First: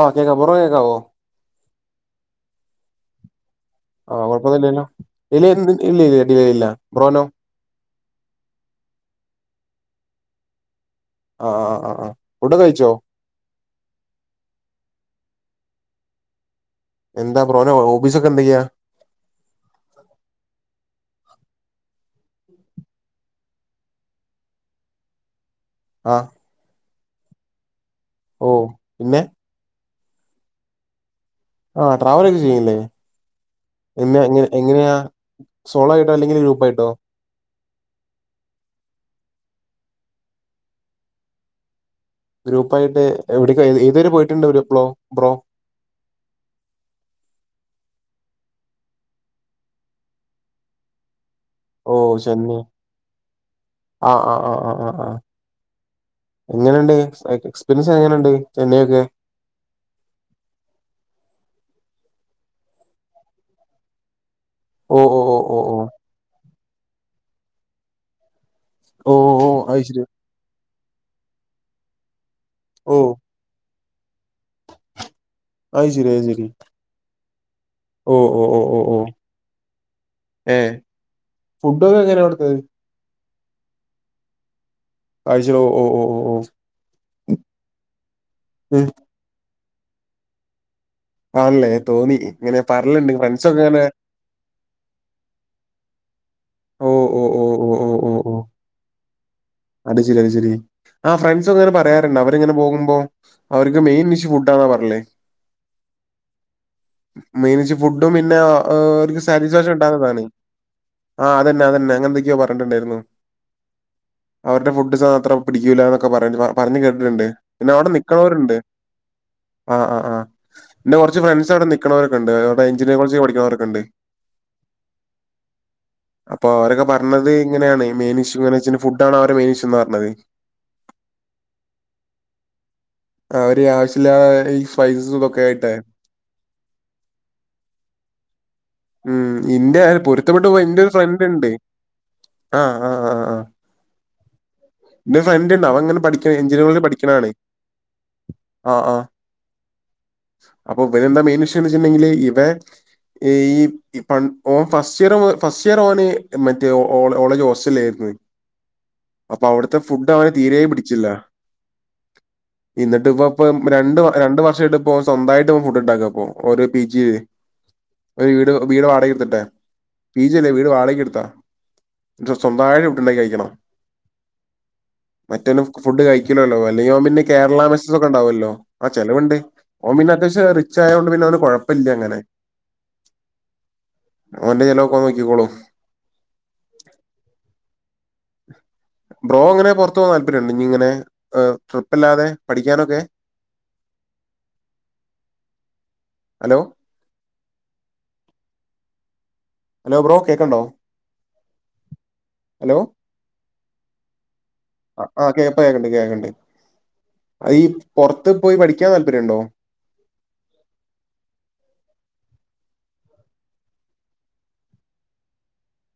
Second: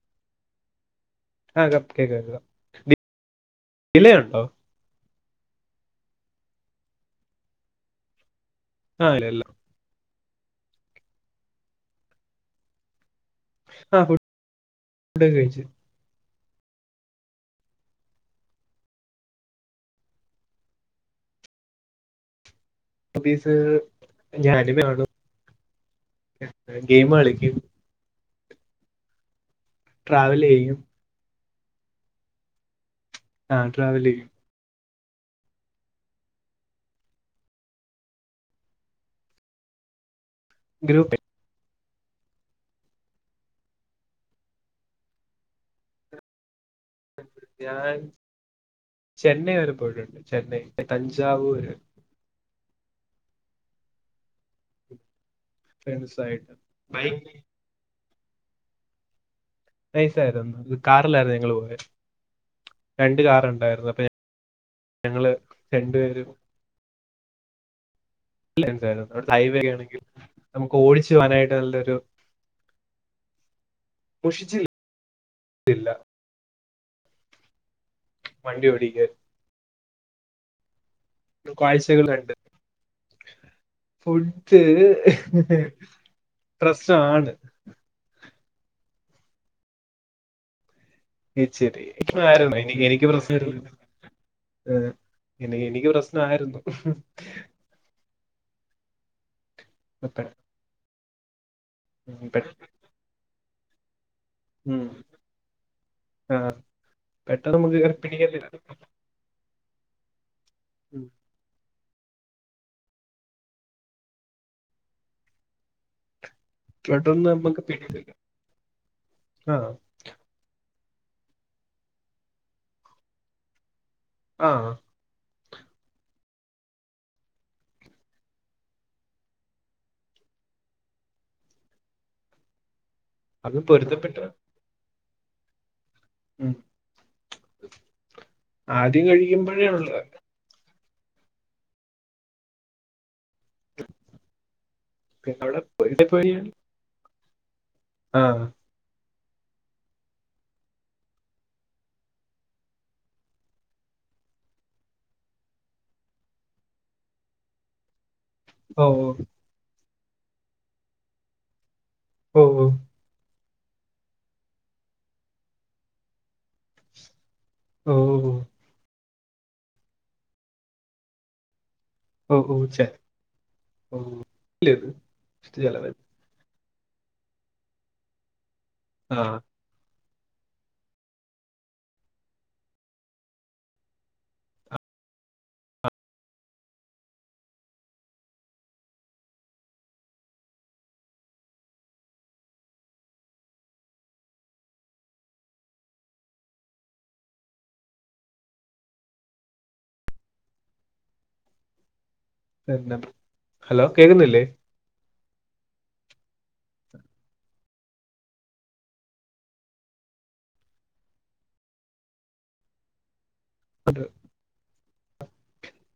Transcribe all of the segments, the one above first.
ആഹ് കെക്കാവോ പറയുന്നെ കെക്കാവോ ആഹ് കപ്പ് കെക്ക കെക്ക വി ആഹ് കോഴ്പ്പോന്നുല്ലേല്ലോ ഇല്ല ഇ ഇല്ല ഇല്ല ടിലെ ഇല്ല ബ്രോനോ ആഹ് ഇല്ലല്ല ആഹ് ആഹ് ആഹ് ആഹ് ഫുഡ് ഒകെ കഴിച്ചോ ആഹ് ഫുഡോക്കെ കഴിച്ചു എന്താ ബ്രോന ഹോബിസോക്കെന്തൊക്യാ ഹോബീസ് ഞാന് [unintelligible] അഹ് എത്ര ഗെയിം കളിക്കും ഓഹ് പിന്നെ ട്രാവലെയ്യും ആഹ് ട്രാവലൊക്കെ ചെയ്യുല്ലേ ആ ട്രാവൽ പിന്നെ ചെയ്യും എങ്ങ എങ്ങനാ സോളോ ആയിട്ടോ അല്ലെങ്കില് ഗ്രൂപ്പ് ആയിട്ടോ ഗ്രൂപ്പ് ഗ്രൂപ്പായിട്ട് എവിടെക്ക ഏതുവരെ പോയിട്ടിണ്ട് പ്ലോ ബ്രോ ഞാൻ ചെന്നൈ വരെ പോയിട്ടുണ്ട് ചെന്നൈ തഞ്ചാവൂര് ഓഹ് ചെന്നൈ ആഹ് ആഹ് ആഹ് ആഹ് ആഹ് ആഹ് ഫ്രണ്ട്സ് ആയിട്ട് എങ്ങെനെണ്ട് ബൈക്ക് സൈ എക്സ്പീരിയൻസ് എങ്ങനെണ്ട് ചെന്നൈ ഒക്കെ നൈസായിരുന്നു ഇത് കാറിലാരുന്നു ഞങ്ങള് പോയെ രണ്ട് കാറിണ്ടായിരുന്നു അപ്പൊ ഓഹ് ഓഹ് ഓഹ് ഓഹ് ഓഹ് വേരും [unintelligible] അവിടുത്തെ ഓ ഓ അത് ഹൈവെക്കെയാണെങ്കിൽ ശരി നമുക്ക് ഓടിച്ചു പോകാനായിട്ട് നല്ലൊരു ഓഹ് മുഷിച്ചിൽ അയ്ശെരി അയ്ശെരി ഓഹ് ഓഹ് ഓഹ് വണ്ടി ഓഹ് ഓടിക്കാൻ ഓഹ് ഏഹ് കാഴ്ചകളിണ്ട് ഫുഡ്ഡ് ആഴ്ചയിൽ ഓ ഓ ഓ ഓ ഓ പ്രശ്നവാണ് ഉം ആണല്ലേ ശരി തോന്നി എനിക് ആര്ന്നു ഇങ്ങനെ എനി എനിക്ക് പറയലുണ്ട് പ്രശ്നം ഫ്രണ്ട്സൊക്കെ ഇല്ലല്ല ഇങ്ങനെ ഏർ എനി എനിക്ക് പ്രശ്നവാരുന്നു ഓഹ് ഓഹ് ഓഹ് ഓഹ് ഓഹ് അത് ശരി അത് പെ- ശരി ആഹ് ഫ്രണ്ട്സൊക്കെ ഇങ്ങനെ പറയാറിണ്ട് പെ- അവരിങ്ങിൾനെ പോകുമ്പോ അവർക്ക് മെയിൻ ഇഷ്യൂ ഫു ആന്നാ ഉം. പർല് ആ, പെട്ടെന്ന് മെയിൻ ഇഷ്യൂ നമുക്ക് ഫുഡ്ഡും പിന്നെ പിടിക്കത്തില്ല ആഹ് അവര്ക്ക് സ് സാറ്റിസ്‌ഫാക്ഷൻ ഉണ്ടാവുന്നതാണ് ഉം. ആഹ് അതന്നെ അതന്നെ അങ്ങനെന്തൊക്കെയോ പറഞ്ഞിട്ടുണ്ടായിരുന്നു അവരുടെ ഫുഡ് മാത്രം പിടിക്കൂല്ല എന്നൊക്കെ പറ പറഞ്ഞ് കേട്ടിട്ടുണ്ട് പെട്ടെന്ന് നമുക്ക് പിന്നെ അവിടെ പിടിക്കില്ല നിക്കണൂരുണ്ട് ആ ആഹ് ആഹ് ആഹ് എന്റെ കുറച്ച് ഫ്രണ്ട്സ് അവിടെ നിൽക്കുന്നവരെ ക്കണ്ട് അവിടെ എഞ്ചീനിയർ കോഴ്സ് പഠിക്കുന്നവരൊക്കെ ഉണ്ട് ആഹ് അപ്പൊ അവരൊക്കെ പറഞ്ഞത് ഇങ്ങനെയാണ് മെയിൻ ഇഷ്യൂങ്ങനെ വെച്ച ഫുഡ് ആണ് അവരെ മൈൻസ് എന്ന് പറഞ്ഞത് ആഹ് അത് അവര് ആവശ്യമില്ലാ പൊരുത്തപ്പെട്ട ഈ സ്പൈസസ് ഇതൊക്കെ ആയിട്ടേ ഉ ആദ്യം കഴിക്കുമ്പോഴേ ഉള്ളത് ഇഷ്ടപ്പെട്ട് പോയ ഇന്റെ ഒരു ഫ്രണ്ട് ഇണ്ട് ആഹ് ആഹ് ആഹ് ആഹ് ന്റെ പിന്നെ ഫ്രണ്ട് അവിടെ ഇണ്ടവൻ ഇങ്ങന പോയി പഠിക്കാണ് എഞ്ചിനയറിങ് കോളേജിൽ പഠിക്കണാണ് ആഹ് ആഹ് ആഹ് അപ്പൊ ഇവരെ എന്താ മെയിൻ വിഷയംന്ന് വെച്ചിട്ടുണ്ടെങ്കില് ഇവ ഈ ഓൻ ഫസ്റ്റ് ഇയർ ഫസ്റ്റ് ഇയർ ഓന് മറ്റേ ഓ കോളേജ് ഹോസ്റ്റല ആയിരുന്നു ഓ ഓ അപ്പൊ അവിടുത്തെ ഫുഡ് അവനെ തീരെ പിടിച്ചില്ല ഓ എന്നിട്ട് ഇപ്പ ഇപ്പ രണ്ട് രണ്ട് വർഷമായിട്ട് ഇപ്പോൾ സ്വന്തമായിട്ട് ഫുഡ് ഉണ്ടാക്കുക അപ്പോ ഓരോ പി ജി ഓ ഒരു വീട് വീട് വാടക എടുത്തിട്ടെ പീജല്ലേ വീട് വാടകക്ക് എടുത്താ ഓ ഓ സ്വന്തമായിട്ട് ശരി ഫുഡ്ണ്ടാക്കി ഓ ല്ല മറ്റൊന്നും ഫുഡ് കഴിക്കലോല്ലോ അല്ലെങ്കിൽ അവൻ പിന്നെ കേരള മെസസ് ഒക്കെ ഉണ്ടാവുമല്ലോ ആ ചിലവുണ്ട് ഓൻ പിന്നെ അത്യാവശ്യം റിച്ച് ആയത് കൊണ്ട് പിന്നെ അവന് കുഴപ്പമില്ല അങ്ങനെ അവൻ്റെ ചിലവൊക്കെഅവൻ നോക്കിക്കോളൂ ഉം ബ്രോ ഇങ്ങനെ പുറത്ത് പോകാൻ താല്പര്യമുണ്ടോ ഇനി ഇങ്ങനെ ട്രിപ്പല്ലാതെ പഠിക്കാനൊക്കെ ഹലോ ഹലോ ബ്രോ കേക്ക്ൺണ്ടൊ പിന്ന ഹലോ കേക്ക്ന്നില്ലെ ആഹ് കേപ്പ കേക്ക്ൺണ്ട് കേക്ക്ൺണ്ട് അതീ പൊറത്ത് പോയി പഠിക്കാൻ താല്പര്യണ്ടൊ അത്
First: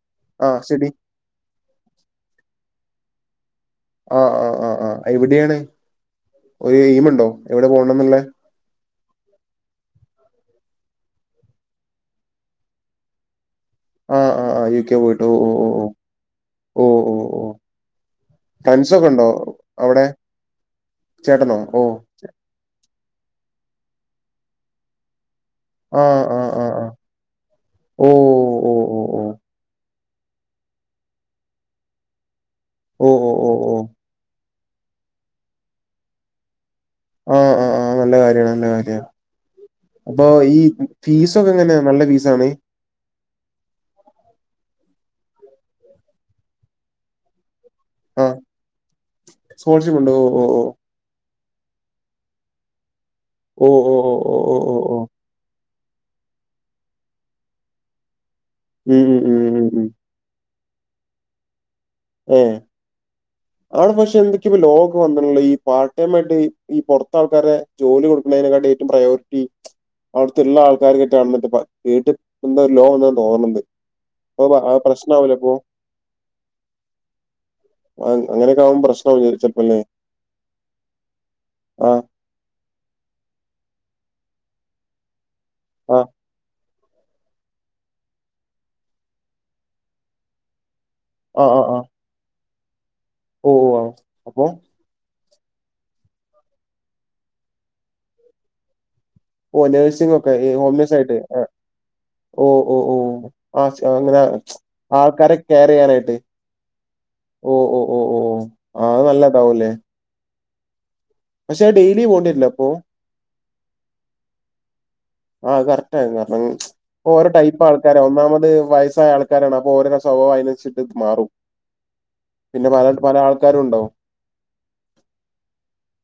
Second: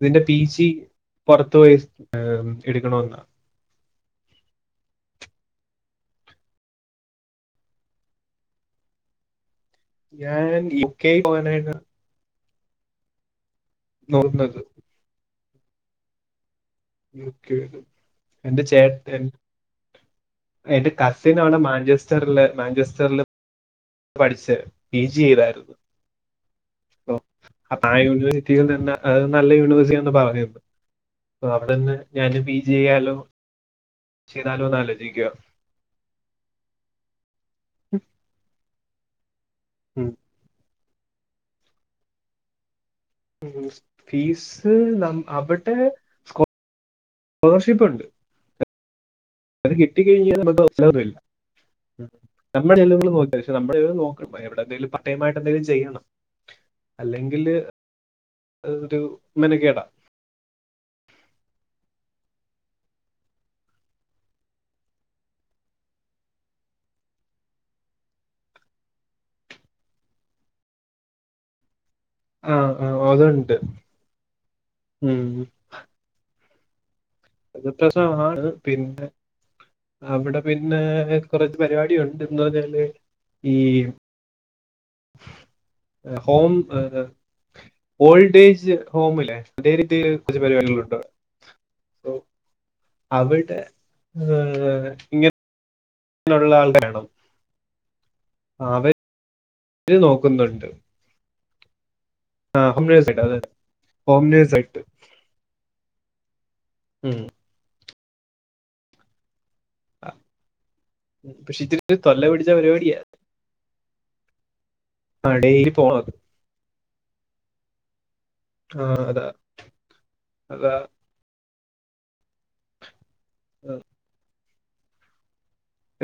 ഇതിന്റെ പീ ആ ജി ശരി പൊറത്ത് പോയി എടുക്കണോന്നാ ആഹ് ആഹ് ആഹ് എവിടെയാണ് ഒരു എയിമ്ണ്ടൊ എവ്ടെ പോണന്ന്ള്ളെ ഞാന് യൂ കെ പോവാനായ് നോർ [unintelligible] ക്കെ പോയ്ട്ടൊ ഓഹ് ഓഹ് ഓഹ് യൂ ക്കെ എന്റെ ടൈൽസൊക്കെ ചേട്ട ഉണ്ടോ അവിടെ? എന്റ കസിനാണ് ചേട്ടനോ? ഓ. മാൻഞ്ചെയ്സ്സ് സ്റ്ററർല് മാൻഞ്ചസ്റ്റർല് പഠിച്ച് പീ ജി ചെയ്താർന്നു ആഹ് ആഹാ അപ്പൊ ആഹ് ഓ! യൂണിവെഴ്സിറ്റിയിൽനിന്ന ഓ! ഓ! അയ് നല്ല യൂണിവേഴ്സ്റ്റി ആന്ന് പറഞിരുന്നു ആഹ് അവിടന്ന് ഞാന് പീ ജി ഓ! ചെയ്യാലൊ ഓ! ഓ! ഓ! ചെയ്താലോന്ന് ആലോചിക്ക ആഹ ആഹ് ആഹ് നല്ല കാര്യാണ് നല്ല കാര്യാ അപ്പൊ ഈ ഫീസൊക്കെങ്ങനെ നല്ല ഫീസാണ് ഫീസ് നമ് അവടേ സ്കോളർഷപ്പ്ണ്ട് ആഹ് അത് കിട്ടി കഴ്ഞ്ഞ നമുക്ക് എല്ലാം റെഡി ഇല്ല നമ്മ്ടെ ചിലവുകള് നോക്ക പഷെ ഓ! നമ്മള് ഇവ് ഓ! ഓ! ഓ! ഓ! നോക്ക്ണം എവടെ ഓ! എന്തേലും ഓ! ഓ! പട്ടയമായ്ട്ട് എന്തെങ്കിലും ചെയ്യണം അല്ലെങ്കില് ഉം, ഒരു ഉം, ഉം, ഉം, ഉം, മെനക്കേടാ ഉം. ഏഹ് അവടെ പഷെ എന്തൊക്കെ ലോക് വന്ന്ട്ട്ള്ള ഈ പാർട്ട് ടൈമായിട്ട് ഈ പൊർത്താൾക്കാരെ ജോലി കൊട്ക്കെന്നേനെക്കാട്ടി ഏറ്റവും പ്രയോർറ്റി അവിട്ത്ത്ള്ളാൾക്കാർക് കെറ്റ്ണ കേട്ട് എന്താ ആഹ് ലോൺ ആഹ് എന്ന അതുണ്ട്. തോന്ന്ൺണ്ട് അപ്പൊ ഉം പ്രശ്നവൂലപ്പൊ അത് ആഹ് പ്രസമാണ് അങ്ങനെയൊക്കെ ആകുമ്പോ പിന്നെ പ്രശ്നാവും ചെലപ്പല്ലേ അവടെ പിന്നെ കൊറച്ച് ആഹ് പരിപാടിയുണ്ട് എന്തൊച്ചാല് ഈ ആഹ് ഹോം ഏഹ് ഏഹ് ഓൾഡേജ് ഹോമില് ഇതേ രീതിയില് കൊർച്ച് പരിപാടികള് ഉണ്ടോ ആഹ് ആഹ് ആഹ് സ ഓ അവടെ ഓ ആഹ് അപ്പൊ ഏഹ് ഇങ്ങനെ ളുള്ളാൾടെ ആണൊ ഓഹ് നെഴ്സിംഗൊക്കെ ഹോംനയ്സായിട്ട് ആഹ് ഓഹ് ആഹ് ഓഹ് ഹോം നേഴ്സായിട്ട് ഓഹ് അതെ ആഹ് ഇങ്ങന ഹോം നേഴ്സായിട്ട്. ആൾക്കാരെ കെയറീയ്യാനായ്ട്ട് ഉം ഓഹ് ഓഹ് ഓഹ് ഓഹ് ആഹ് അത് നല്ലൊണ്ടാവുലെ ആഹ് പഷെ ഇച്ചിരി ഡെയിലി പോകേണ്ടി തൊല്ല വരില്ലേ പിടിച്ച അപ്പൊ പരിപാടിയ ആഹ് ഡെയിലി പോണം. കറക്റ്റായിരുന്നു കാരണം ഓരോടൈപ്പൾക്കാരാണ് ഒന്നാമത് ആഹ് വയസ്സായ അതാ ആൾക്കാരാണ് അപ്പൊ ഒരെ സ്വഭാവ അതാ അയിനുസരിച്ചിട്ട് മാറും മാറും പിന്ന പല പല ആ. ആൾക്കാരുണ്ടാവും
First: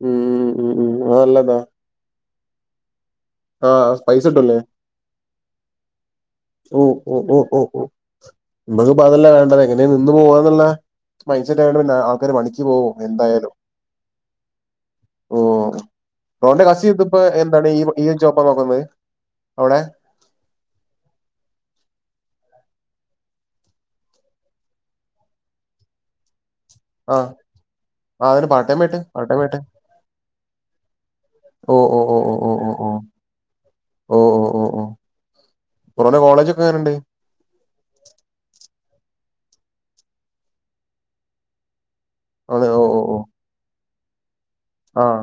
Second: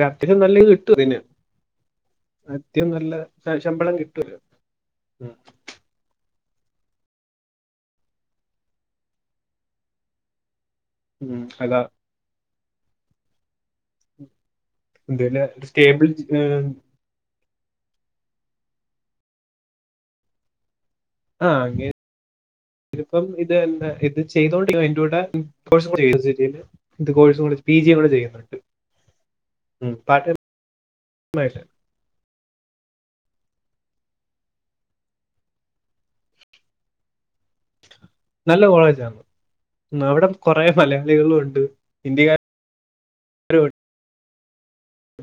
രാത്രി നല്ലത് ഉം ഉം കിട്ടൊ ഇതിന് അത് നല്ലതാ ആദ്യം നല്ല ശമ്പളം ആഹ് പൈസ കിട്ടുവല്ലൊ കിട്ടൂല്ലേ ഓഹ് ഓഹ് ഓഹ് ഓഹ് ഓഹ് ഇമ്മക്ക് പ്പതല്ല വേണ്ടത് എങ്ങനെ നിന്ന് പോവാന്ന്ള്ള ഉം. മൈൻഡ്സെറ്റായോണ്ട് അതാ പിന്ന ആൾക്കാര് പണിക്ക് പോവും എന്തായാലും ഇതിന് സ്റ്റേബ്ൾ ഏഹ് ഇപ്പൊ എന്താണ് ഈ ഈ ജോപ്പാ നോക്കുന്നത് അവിടെ ആഹ് അങ്ങ ഇതിപ്പം ഇത് എന്താ ഇത് ചെയ്തോണ്ട് അയ്ന്റോട കോഴ്‌സും ചെയ്ത് ഇന്ത് ആ കോഴ്സു കൂടെ പി ജി കൂടെ ആ അതിന് ചെയ്യുന്നുണ്ട് പാർട്ട് ടൈം ആയിട്ട് പാർട്ട് ടൈം ആയിട്ട് ഉം പാടൈം ഓ ഓ ഓ ഓ ഓ ഓ ഓ ഓ ഓ ഓ ഓ ഒറന്ന കോളേജൊക്കെ എങ്ങന്ണ്ട് നല്ല കോളേജാ അവിടെ കൊറേ മലയാളികളും ഉണ്ട് ഹിന്ദിക്കാ അതെയോ ഒഒ ഓ അരുവെട് ആഹ്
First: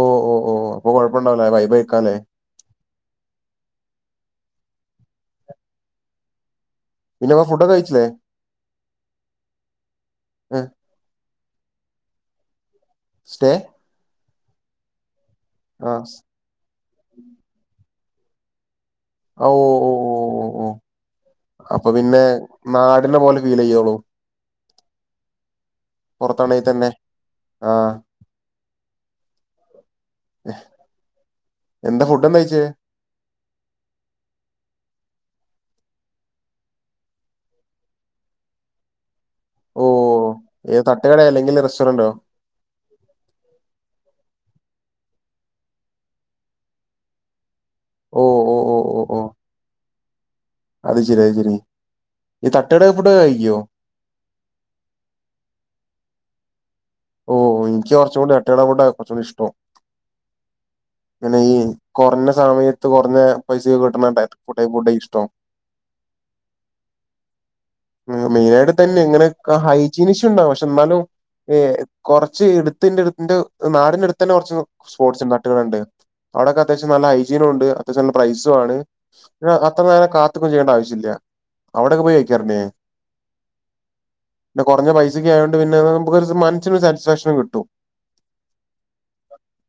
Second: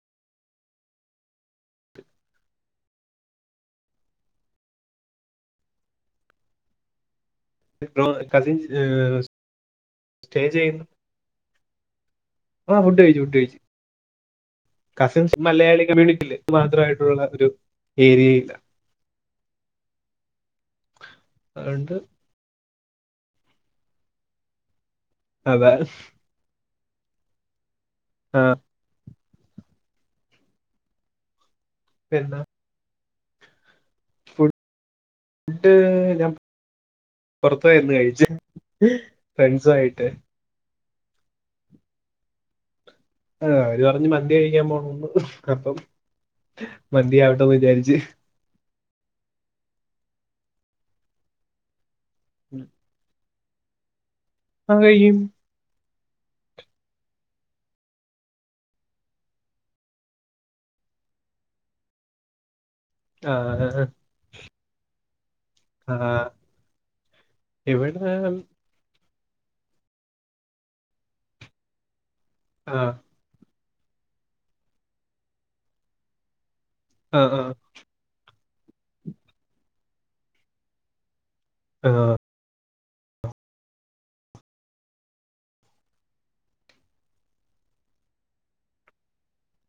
ഓ ഓ ഓ അപ്പൊ കൊഴപ്പണ്ടാവൂല വൈ ഫൈ ക്കാലെ പിന്നെ വാ ഫുഡൊക്ക ഇപ്പൊ കസിൻ സ്റ്റേ ചെയ്യുന്ന ആഹ് ഫുഡ് കഴിച്ചു ഫുഡ് സ്റ്റേ കഴിച്ച് കസിൻസ് മലയാളി ആ സ്- കമ്മ്യൂണിറ്റീല് മാത്രമായിട്ടുള്ള ഒരു ഏരിയ ഇല്ല ഓ ഓ ഓ ഓ ഓ അപ്പൊ അതുകൊണ്ട് പിന്നെ നാടിന പോലെ ഫീലെയ്യോളൂ അതാസ് പൊറത്താണെങ്കി തന്നെ ആഹ് ആഹ് എന്താ ഫുഡ് എന്താ പിന്നെ കഴിച്ചേ ഫുഡ് ഞാൻ പൊറത്തായിരുന്നു കഴിച്ചെ ഫ്രണ്ട്സുമായിട്ട് ഏ തട്ടുകടെ അല്ലെങ്കില് റെസ്റ്റോറന്റോ ആഹ് അവര് പറഞ്ഞ് മന്തി കഴിക്കാൻ പോണോന്ന് അപ്പം മന്തി ആവട്ടന്ന് വിചാരിച്ച് ഓ ഓ ഓ ഓ ഓ അത് ശരി അത് ശരി ഈ തട്ട്കടേ ഫുഡൊക്ക‌ കഴിക്കുവോ അ കഴികും ഓ എനിക്ക് കൊറച്ചൂടെ തട്ടെട ഫുഡാ കുറച്ചൂടി ഇഷ്ട്ടം പിന്ന ഈ കൊറഞ്ഞ സമയത്ത് കൊറഞ്ഞ ആ പൈസക്ക് കിട്ടണ ഡെറ്റ് ഫുടേ ഫുഡാ ഇഷ്ടോം ആ, എവിടെ ഉം മെയിനായിട്ട് തന്നെ ഇങ്ങനെ ആഹ്‌ ഹൈജീനിഷ്യു ഉണ്ടാവും പക്ഷെ എന്നാലും ഏ കുറച്ച് ഈ ആ ആ ഇട്ത്തിന്റട് ഇന്റ നാടിനടുത്തന്നെ കൊറച്ച് സ്പോർട്സ് ഇൻടാക്ട്കള്ണ്ട് അവിടേക്കെ അത്യാവശ്യം നല്ല ആ ഹൈജീനും ഒണ്ട് അത്യാശ്യം നല്ല പ്രൈസും ആണ് അത്ര നേരം കാത്തുക്കും ചെയ്യേണ്ട ആവശ്യല്ല ആ അവിടെക്കെ പോയി [unintelligible] കൊറഞ്ഞ പൈസക്കായോണ്ട് പിന്നെ നമുക്കൊരുസം മൻ ച്ചിരിയൊരു സാറ്റിസ്ഫാക്ഷൻ കിട്ടും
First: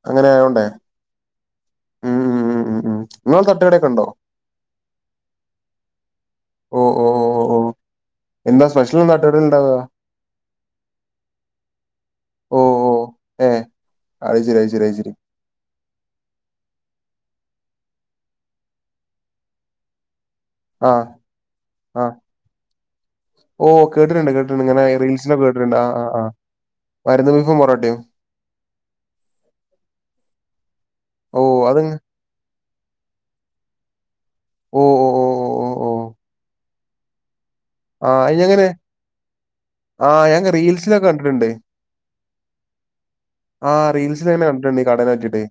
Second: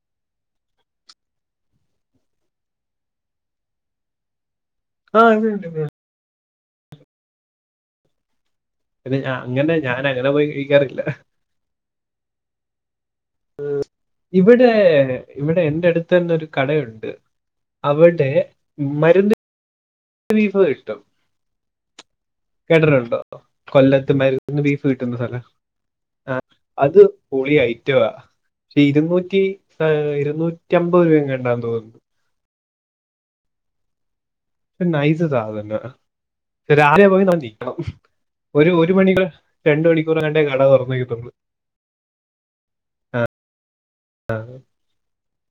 അങ്ങനെ ആയോണ്ടേ ഉം ഉം ഉം ഉം ഉം നിങ്ങള തട്ടുകടേക്ക ഉണ്ടോ ആഹ് ഇണ്ട്ണ്ട് ണ്ട് ഓ ഓ ഒ ഒ ഓ എന്താ സ്പെഷ്ൽ പിന്നെ ഞ അങ്ങനെ ഞാനങ്ങനെ പോയി കഴിക്കാറില്ല ഓ ഓ ഏ ഉം അത് ശരി അത് ഇവിടേ ശരി അത് ശരി ഇവിടെ എന്റെ അടുത്തന്നെ ഒരു കടയുണ്ട് അവിടെ മരുന്നി ബീഫ് കിട്ടും ആഹ് കേട്ടിട്ടുണ്ടോ കൊല്ലത്ത് മരുന്ന് കേട്ടിട്ടുണ്ട് ഇങ്ങനെ ബീഫ് കിട്ടുന്ന സ്ഥലം റീൽസിലൊക്കെ കേട്ടിട്ടുണ്ട് ആ ആ ആ ആഹ് അത് മരുന്ന് പൊളി ബീഫും പൊറോട്ടയും ഐറ്റവാ ഇരുന്നൂറ്റി ആ ഇരുന്നൂറ്റമ്പത് ഓ രൂപയെങ്ങാണ്ടാന്ന് അത് തോന്നുന്നു ഓ ഓ നൈസ് ഓ ഓ സാധനാ ഓ ഓ രാത്രി [unintelligible] എടൊ ആ അയിനെങ്ങനെ ഒരു ഒരു മണി രണ്ട് ആ മണിക്കൂർ എങ്ങാണ്ടേ ഞാൻ കട തുറന്ന് റീൽസിലൊക്കെ വക്കത്തുള്ളൂ കണ്ടിട്ടുണ്ട് ആഹ് റീൽസിലന്ന കണ്ടിട്ടുണ്ട് ഈ കടേനപറ്റീട്ട്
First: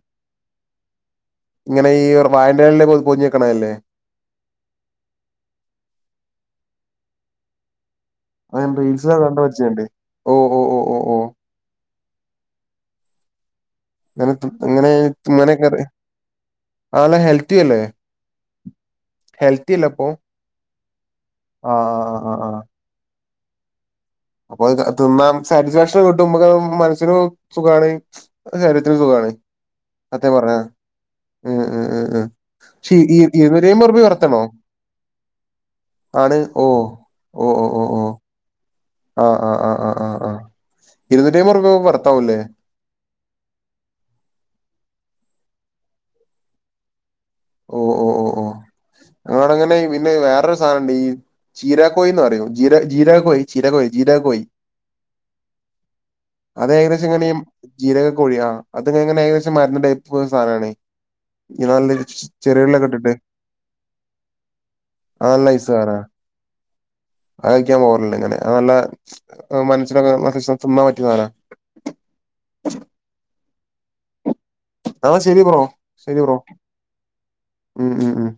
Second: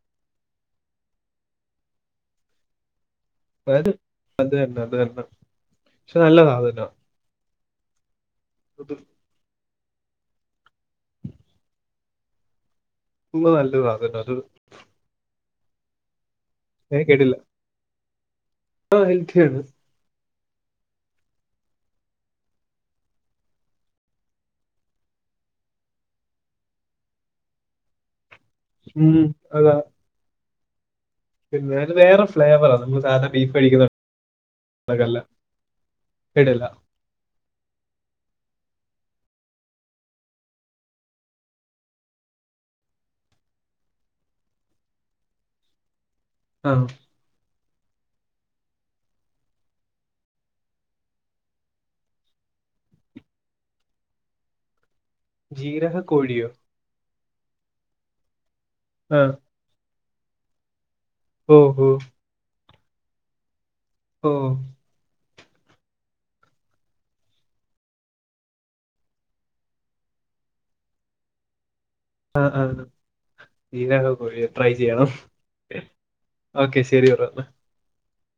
ഇങ്ങനെ ഈ [unintelligible] പോഞ്ഞ് അതായത് അത് തന്നെ അത് തന്നെ പക്ഷെ നല്ല സാധനാ [unintelligible] ഓ ഓ ഓ ഫുള്ള് നല്ലൊര് ഭാഗല്ലത് അങ്ങനെ ഇങ്ങനെക്കറി ഞാൻ ആള് കേട്ടില്ല ഹെൽത്തിയല്ലേ ആ ഹെൽത്തിയാണ് ഹെൽത്തില്ലപ്പൊ ആഹ് ആഹ് ആഹ് ആഹ് അപ്പൊ തിന്നാം സാറ്റിസ്ഫാക്ഷൻ കിട്ടും മ്മക്ക് മനസ്സിനു സുഖാണ് ഉം, ശരീത്തിനുസുഖാണ് അതാ സത്യം പറഞ്ഞ പിന്നെ അത് വേറെ ഫ്ലേവറാണ് നമ്മൾ സാധാരണ ബീഫ് [unintelligible] കഴിക്കുന്നതല്ല ആണ് കേട്ടില്ല ഓഹ് ഓഹ് ഓഹ് ഓഹ് ആഹ് ആഹ് ആഹ് ആഹ് ആഹ് ഇരുന്നൂറ്റയ്മ്പറുപ്പ്യ [unintelligible] [unintelligible] ഓഹ് ഓഹ് ഓഹ് ഓഹ് ഞങ്ങടോടങ്ങനെ പിന്നെ വേറൊരു സാനുണ്ട് ഈ ചിരാക്കോയ്ന്നറിയും ജീര ജീരാകോയ് ചീരാകോയല്ല ജീരാകോയ് ജീരഹ കോഴിയോ അത് ഏകദേശം എങ്ങനെയി ജീരകകോഴി ആഹ് ആ അതിങ്ങനെ ഏകദേശം മരുന്ന ടൈപ്പ് സാധനാണ് ഓ ഓ ഇങ്ങനല്ല് ചെറിയുള്ളീകിട്ടിട്ട് ഓഹ് അത് നല്ല നൈസാന അത് കയ്ക്കാൻ പോവറില്ലിങ്ങനെ അത് നല്ല മനസ്സിനൊക്കെ [unintelligible] തിന്നാൻ പറ്റിയസാന ആഹ് ആഹ് ജീരക [unintelligible] ട്രൈ ചെയ്യണം എന്നാ ശരി ബ്രോ ശരി ബ്രോ ഓക്കെ ശരി [unintelligible] ഉം ഉം ഉം